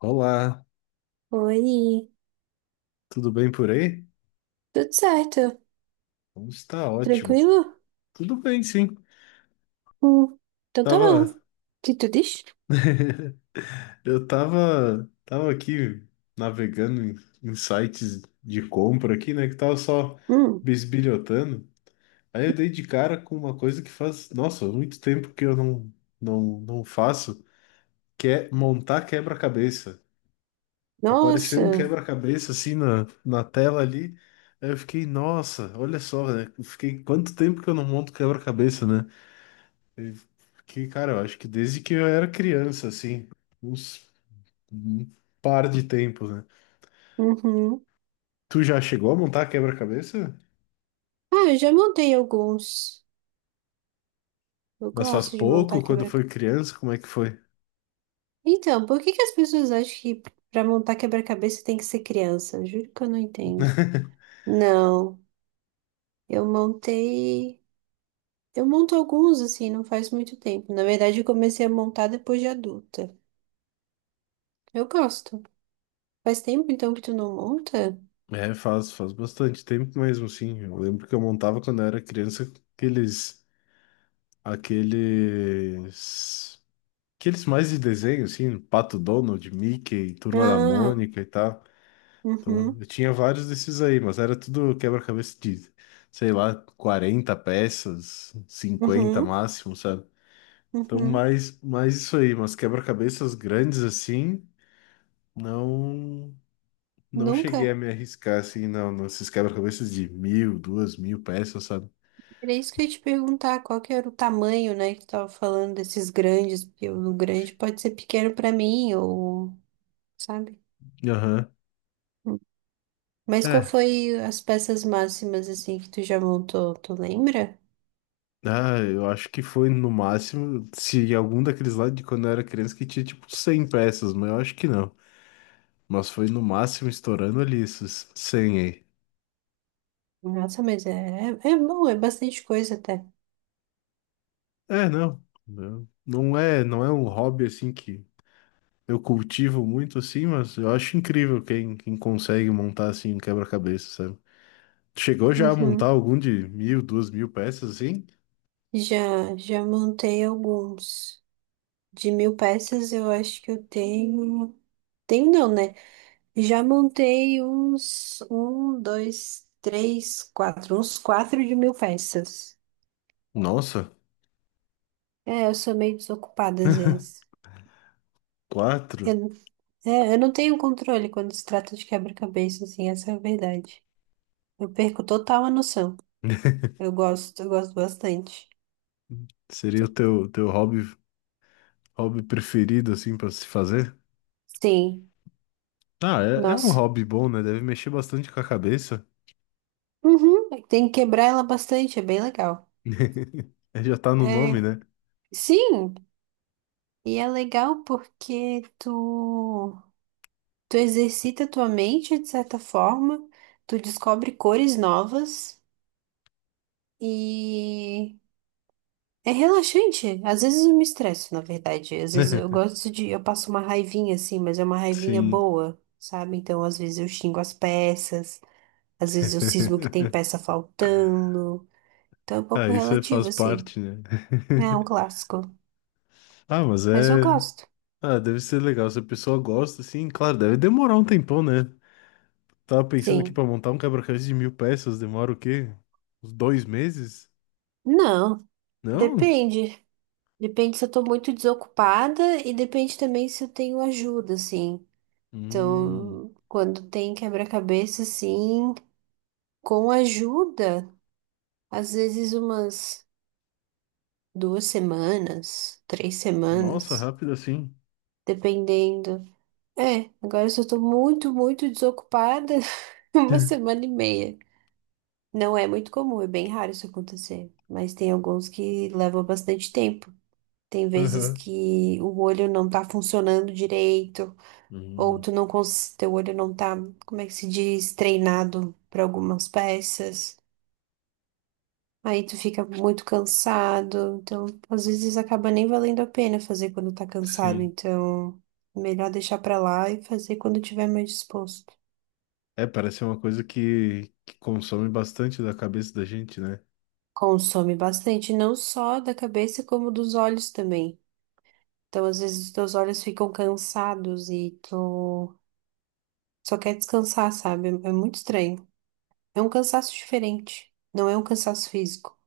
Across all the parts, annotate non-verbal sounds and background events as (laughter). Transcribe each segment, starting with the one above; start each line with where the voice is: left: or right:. left: Olá,
right: Oi,
left: tudo bem por aí?
right: tudo certo?
left: Como está ótimo.
right: Tranquilo?
left: Tudo bem, sim.
right: Hum, então tá bom.
left: Tava,
right: O que tu diz?
left: eu tava aqui navegando em sites de compra aqui, né? Que tava só
right: Hum,
left: bisbilhotando. Aí eu dei de cara com uma coisa que faz, nossa, muito tempo que eu não faço, que é montar quebra-cabeça. Apareceu um
right: nossa,
left: quebra-cabeça assim na tela ali. Aí eu fiquei, nossa, olha só, né? eu Fiquei quanto tempo que eu não monto quebra-cabeça, né? Que, cara, eu acho que desde que eu era criança, assim, uns um par de tempos, né?
right: uhum.
left: Tu já chegou a montar quebra-cabeça?
right: Ah, eu já montei alguns. Eu
left: Mas faz
right: gosto de
left: pouco,
right: montar
left: quando
right: quebra-cabeça.
left: foi criança, como é que foi?
right: Então, por que que as pessoas acham que pra montar quebra-cabeça tem que ser criança? Juro que eu não entendo. Não, eu montei. Eu monto alguns assim, não faz muito tempo. Na verdade, eu comecei a montar depois de adulta. Eu gosto. Faz tempo então que tu não monta?
left: É, faz bastante tempo mesmo, sim. Eu lembro que eu montava quando eu era criança aqueles, aqueles, aqueles mais de desenho, assim, Pato Donald, Mickey, Turma da
right: Ah,
left: Mônica e tal. Então,
right: uhum.
left: eu tinha vários desses aí, mas era tudo quebra-cabeça de, sei lá, 40 peças, cinquenta
right: Uhum,
left: máximo, sabe? Então,
right: uhum.
left: mais isso aí, mas quebra-cabeças grandes assim, não não cheguei a
right: Nunca.
left: me arriscar assim, não, nesses quebra-cabeças de 1.000, 2.000 peças, sabe?
right: Era isso que eu ia te perguntar, qual que era o tamanho, né, que tu tava falando desses grandes, porque o grande pode ser pequeno pra mim, ou, sabe?
left: Aham.
right: Hum. Mas qual
left: É.
right: foi as peças máximas, assim, que tu já montou, tu lembra?
left: Ah, eu acho que foi no máximo, se algum daqueles lá de quando eu era criança que tinha tipo 100 peças, mas eu acho que não. Mas foi no máximo estourando ali esses 100 aí.
right: Nossa, mas é bom, é bastante coisa até.
left: É, não. Não é, não é um hobby assim que eu cultivo muito assim, mas eu acho incrível quem consegue montar assim um quebra-cabeça, sabe? Tu chegou já a montar
right: Uhum.
left: algum de 1.000, duas mil peças assim?
right: Já montei alguns. De 1.000 peças, eu acho que eu tenho... Tenho não, né? Já montei uns um, dois, três, quatro, uns quatro de 1.000 peças.
left: Nossa,
right: É, eu sou meio desocupada às vezes.
left: quatro?
right: Eu, é, eu não tenho controle quando se trata de quebra-cabeça, assim, essa é a verdade. Eu perco total a noção. Eu gosto bastante.
left: Seria o teu hobby, hobby preferido assim pra se fazer?
right: Sim,
left: Ah, é um
right: nossa.
left: hobby bom, né? Deve mexer bastante com a cabeça.
right: Uhum, tem que quebrar ela bastante, é bem legal.
left: (laughs) Já tá no nome,
right: É,
left: né?
right: sim, e é legal porque tu exercita tua mente de certa forma, tu descobre cores novas e é relaxante. Às vezes eu me estresso, na verdade. Às vezes eu
left: (laughs)
right: gosto de, eu passo uma raivinha assim, mas é uma raivinha
left: Sim.
right: boa, sabe? Então às vezes eu xingo as peças, às vezes eu cismo que tem
left: (laughs)
right: peça faltando. Então é um
left: Ah,
right: pouco
left: isso faz
right: relativo assim.
left: parte, né?
right: É um
left: (laughs)
right: clássico,
left: Ah, mas
right: mas eu
left: é.
right: gosto.
left: Ah, deve ser legal. Se a pessoa gosta, assim, claro, deve demorar um tempão, né? Tava pensando aqui
right: Sim.
left: pra montar um quebra-cabeça de 1.000 peças, demora o quê? Uns dois meses?
right: Não,
left: Não?
right: depende. Depende se eu tô muito desocupada e depende também se eu tenho ajuda, assim.
left: Hum,
right: Então, quando tem quebra-cabeça, assim, com ajuda, às vezes umas 2 semanas, três
left: nossa,
right: semanas,
left: rápido assim.
right: dependendo. É, agora se eu tô muito, muito desocupada, (laughs) uma
left: (laughs)
right: semana e meia. Não é muito comum, é bem raro isso acontecer, mas tem alguns que levam bastante tempo. Tem vezes
left: Aham.
right: que o olho não tá funcionando direito, ou
left: Hum,
right: tu não cons... teu olho não tá, como é que se diz, treinado para algumas peças. Aí tu fica muito cansado, então às vezes acaba nem valendo a pena fazer quando tá cansado,
left: sim.
right: então melhor deixar pra lá e fazer quando tiver mais disposto.
left: É, parece ser uma coisa que consome bastante da cabeça da gente, né?
right: Consome bastante, não só da cabeça, como dos olhos também. Então às vezes os teus olhos ficam cansados e tu só quer descansar, sabe? É muito estranho. É um cansaço diferente, não é um cansaço físico,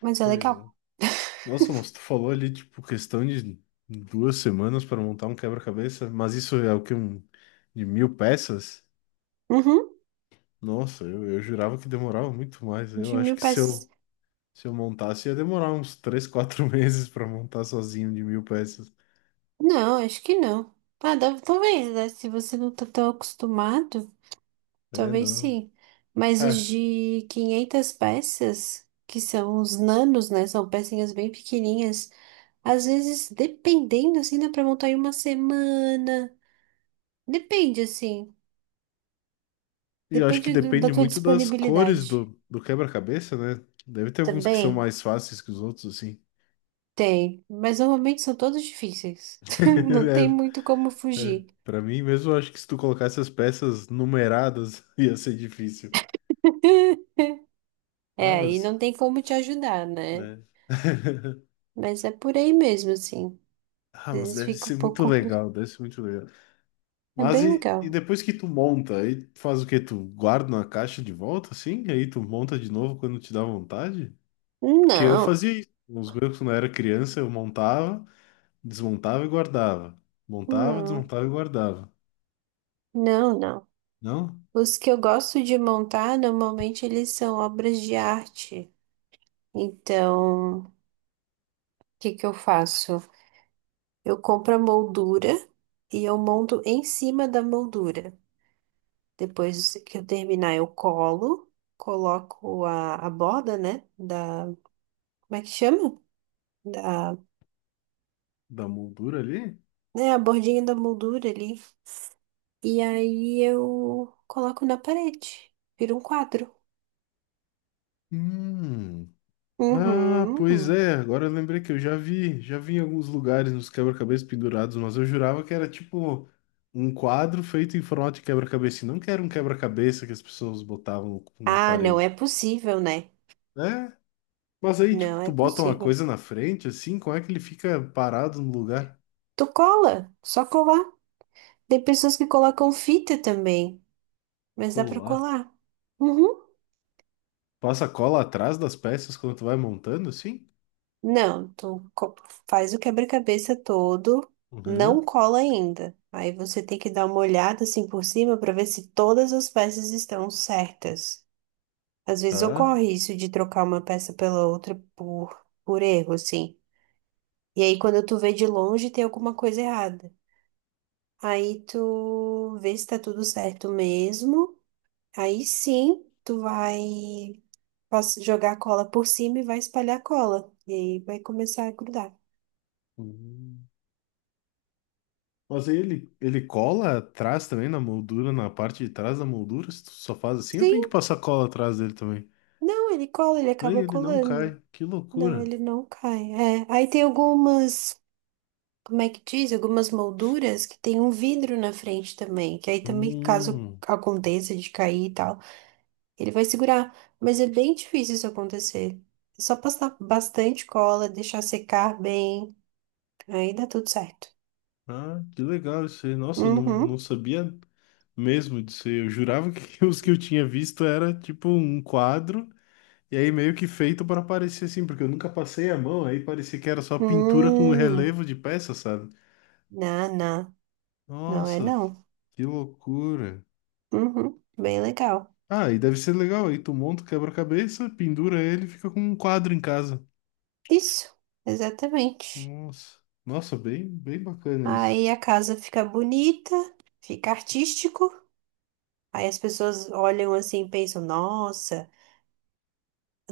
right: mas é
left: Pois
right: legal.
left: é.
right: (laughs)
left: Nossa, mas tu falou ali, tipo, questão de 2 semanas para montar um quebra-cabeça, mas isso é o que Um, de mil peças?
right: Uhum,
left: Nossa, eu jurava que demorava muito mais. Eu
right: de
left: acho
right: 1.000
left: que se
right: peças.
left: se eu montasse, ia demorar uns 3 4 (laughs) meses para montar sozinho de 1.000 peças.
right: Não, acho que não. Ah, talvez, né? Se você não tá tão acostumado,
left: É,
right: talvez
left: não.
right: sim. Mas os
left: É,
right: de 500 peças, que são os nanos, né? São pecinhas bem pequenininhas. Às vezes, dependendo, assim, dá pra montar em uma semana. Depende, assim.
left: e eu acho que
right: Depende da
left: depende
right: tua
left: muito das cores
right: disponibilidade.
left: do quebra-cabeça, né? Deve ter alguns que são
right: Também?
left: mais fáceis que os outros, assim.
right: Tem. Mas normalmente são todos difíceis. (laughs) Não tem
left: (laughs)
right: muito como
left: É, é.
right: fugir.
left: Pra mim mesmo, eu acho que se tu colocasse as peças numeradas, (laughs) ia ser difícil.
right: (laughs) É,
left: Ah,
right: aí
left: mas...
right: não tem como te ajudar, né?
left: né? (laughs)
right: Mas é por aí mesmo, assim. Às
left: Ah, mas
right: vezes
left: deve
right: fica um
left: ser
right: pouco
left: muito
right: complicado.
left: legal, deve ser muito legal.
right: É
left: Mas
right: bem
left: e
right: legal.
left: depois que tu monta, aí tu faz o quê? Tu guarda na caixa de volta, assim? Aí tu monta de novo quando te dá vontade? Porque eu
right: Não,
left: fazia isso. Nos meus, quando eu era criança, eu montava, desmontava e guardava. Montava,
right: não,
left: desmontava e guardava.
right: não, não.
left: Não?
right: Os que eu gosto de montar, normalmente eles são obras de arte. Então, o que que eu faço? Eu compro a moldura e eu monto em cima da moldura. Depois que eu terminar, eu colo, coloco a borda, né? Da, como é que chama? Da,
left: Da moldura ali?
right: né, a bordinha da moldura ali. E aí eu coloco na parede. Vira um quadro.
left: Hum. Ah, pois
right: Uhum.
left: é. Agora eu lembrei que eu já vi. Já vi em alguns lugares nos quebra-cabeças pendurados, mas eu jurava que era tipo um quadro feito em formato de quebra-cabeça. Não que era um quebra-cabeça que as pessoas botavam na
right: Ah, não é
left: parede.
right: possível, né?
left: É, mas aí, tipo,
right: Não
left: tu
right: é
left: bota uma
right: possível.
left: coisa na frente, assim, como é que ele fica parado no lugar?
right: Tu cola, só colar. Tem pessoas que colocam fita também, mas dá pra
left: Colar.
right: colar. Uhum.
left: Passa cola atrás das peças quando tu vai montando, assim?
right: Não, faz o quebra-cabeça todo, não
left: Uhum,
right: cola ainda. Aí você tem que dar uma olhada assim por cima pra ver se todas as peças estão certas. Às vezes
left: tá.
right: ocorre isso de trocar uma peça pela outra por erro, assim. E aí, quando tu vê de longe, tem alguma coisa errada. Aí tu vê se tá tudo certo mesmo. Aí sim, tu vai jogar a cola por cima e vai espalhar a cola. E aí vai começar a grudar.
left: Uhum. Mas aí ele cola atrás também na moldura, na parte de trás da moldura, se tu só faz assim, eu
right: Sim,
left: tenho que passar cola atrás dele também.
right: não, ele cola, ele
left: Aí
right: acaba
left: ele não
right: colando.
left: cai, que
right: Não,
left: loucura.
right: ele não cai. É, aí tem algumas, como é que diz? Algumas molduras que tem um vidro na frente também. Que aí também, caso
left: Hum,
right: aconteça de cair e tal. Ele vai segurar, mas é bem difícil isso acontecer. É só passar bastante cola, deixar secar bem, aí dá tudo certo.
left: ah, que legal isso aí. Nossa, eu não, não
right: Uhum.
left: sabia mesmo disso aí. Eu jurava que (laughs) os que eu tinha visto era tipo um quadro E aí meio que feito pra parecer assim, porque eu nunca passei a mão, aí parecia que era só pintura com
right: Hum.
left: relevo de peça, sabe?
right: Não, não. Não é
left: Nossa,
right: não.
left: que loucura.
right: Uhum. Bem legal.
left: Ah, e deve ser legal, aí tu monta o quebra-cabeça, pendura ele, e fica com um quadro em casa.
right: Isso, exatamente.
left: Nossa, bem, bem bacana isso.
right: Aí a casa fica bonita, fica artístico. Aí as pessoas olham assim e pensam, nossa.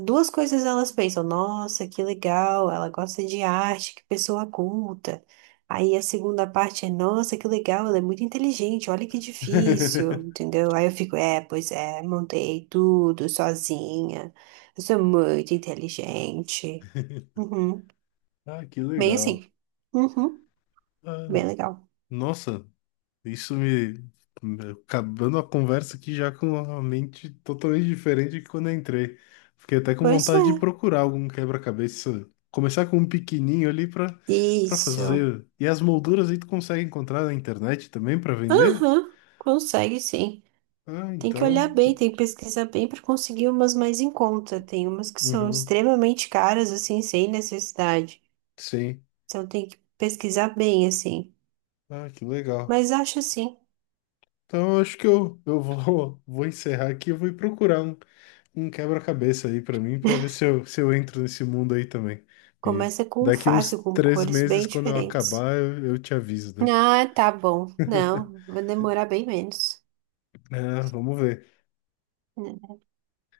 right: Duas coisas elas pensam, nossa, que legal, ela gosta de arte, que pessoa culta. Aí a segunda parte é, nossa, que legal, ela é muito inteligente, olha que difícil,
left: (laughs)
right: entendeu? Aí eu fico, é, pois é, montei tudo sozinha, eu sou muito inteligente. Uhum.
left: Ah, que
right: Bem
left: legal.
right: assim, uhum.
left: Ah,
right: Bem legal.
left: nossa, Isso me. Acabando a conversa aqui já com a mente totalmente diferente de quando eu entrei. Fiquei até com
right: Pois
left: vontade
right: é,
left: de procurar algum quebra-cabeça. Começar com um pequenininho ali pra, pra
right: isso.
left: fazer. E as molduras aí tu consegue encontrar na internet também pra vender?
right: Aham, consegue sim.
left: Ah,
right: Tem que
left: então.
right: olhar bem, tem que pesquisar bem para conseguir umas mais em conta. Tem umas que são
left: Uhum,
right: extremamente caras, assim, sem necessidade.
left: sim.
right: Então tem que pesquisar bem, assim.
left: Ah, que legal.
right: Mas acho assim,
left: Então eu acho que eu vou, (laughs) vou encerrar aqui e vou ir procurar um quebra-cabeça aí pra mim, pra ver se se eu entro nesse mundo aí também. E
right: começa com um
left: daqui uns
right: fácil, com
left: três
right: cores bem
left: meses, quando eu
right: diferentes.
left: acabar, eu te aviso daí.
right: Ah, tá bom. Não, vai demorar bem menos.
left: Ah, vamos ver.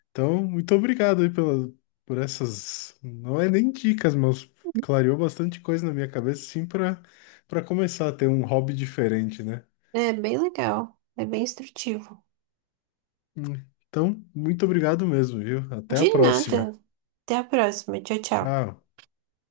left: Então, muito obrigado aí por essas. Não é nem dicas, mas clareou bastante coisa na minha cabeça, sim, pra para começar a ter um hobby diferente, né?
right: É bem legal, é bem instrutivo.
left: Hum. Então, muito obrigado mesmo, viu? Até a
right: De
left: próxima.
right: nada. Até a próxima. Tchau, tchau.
left: Tchau.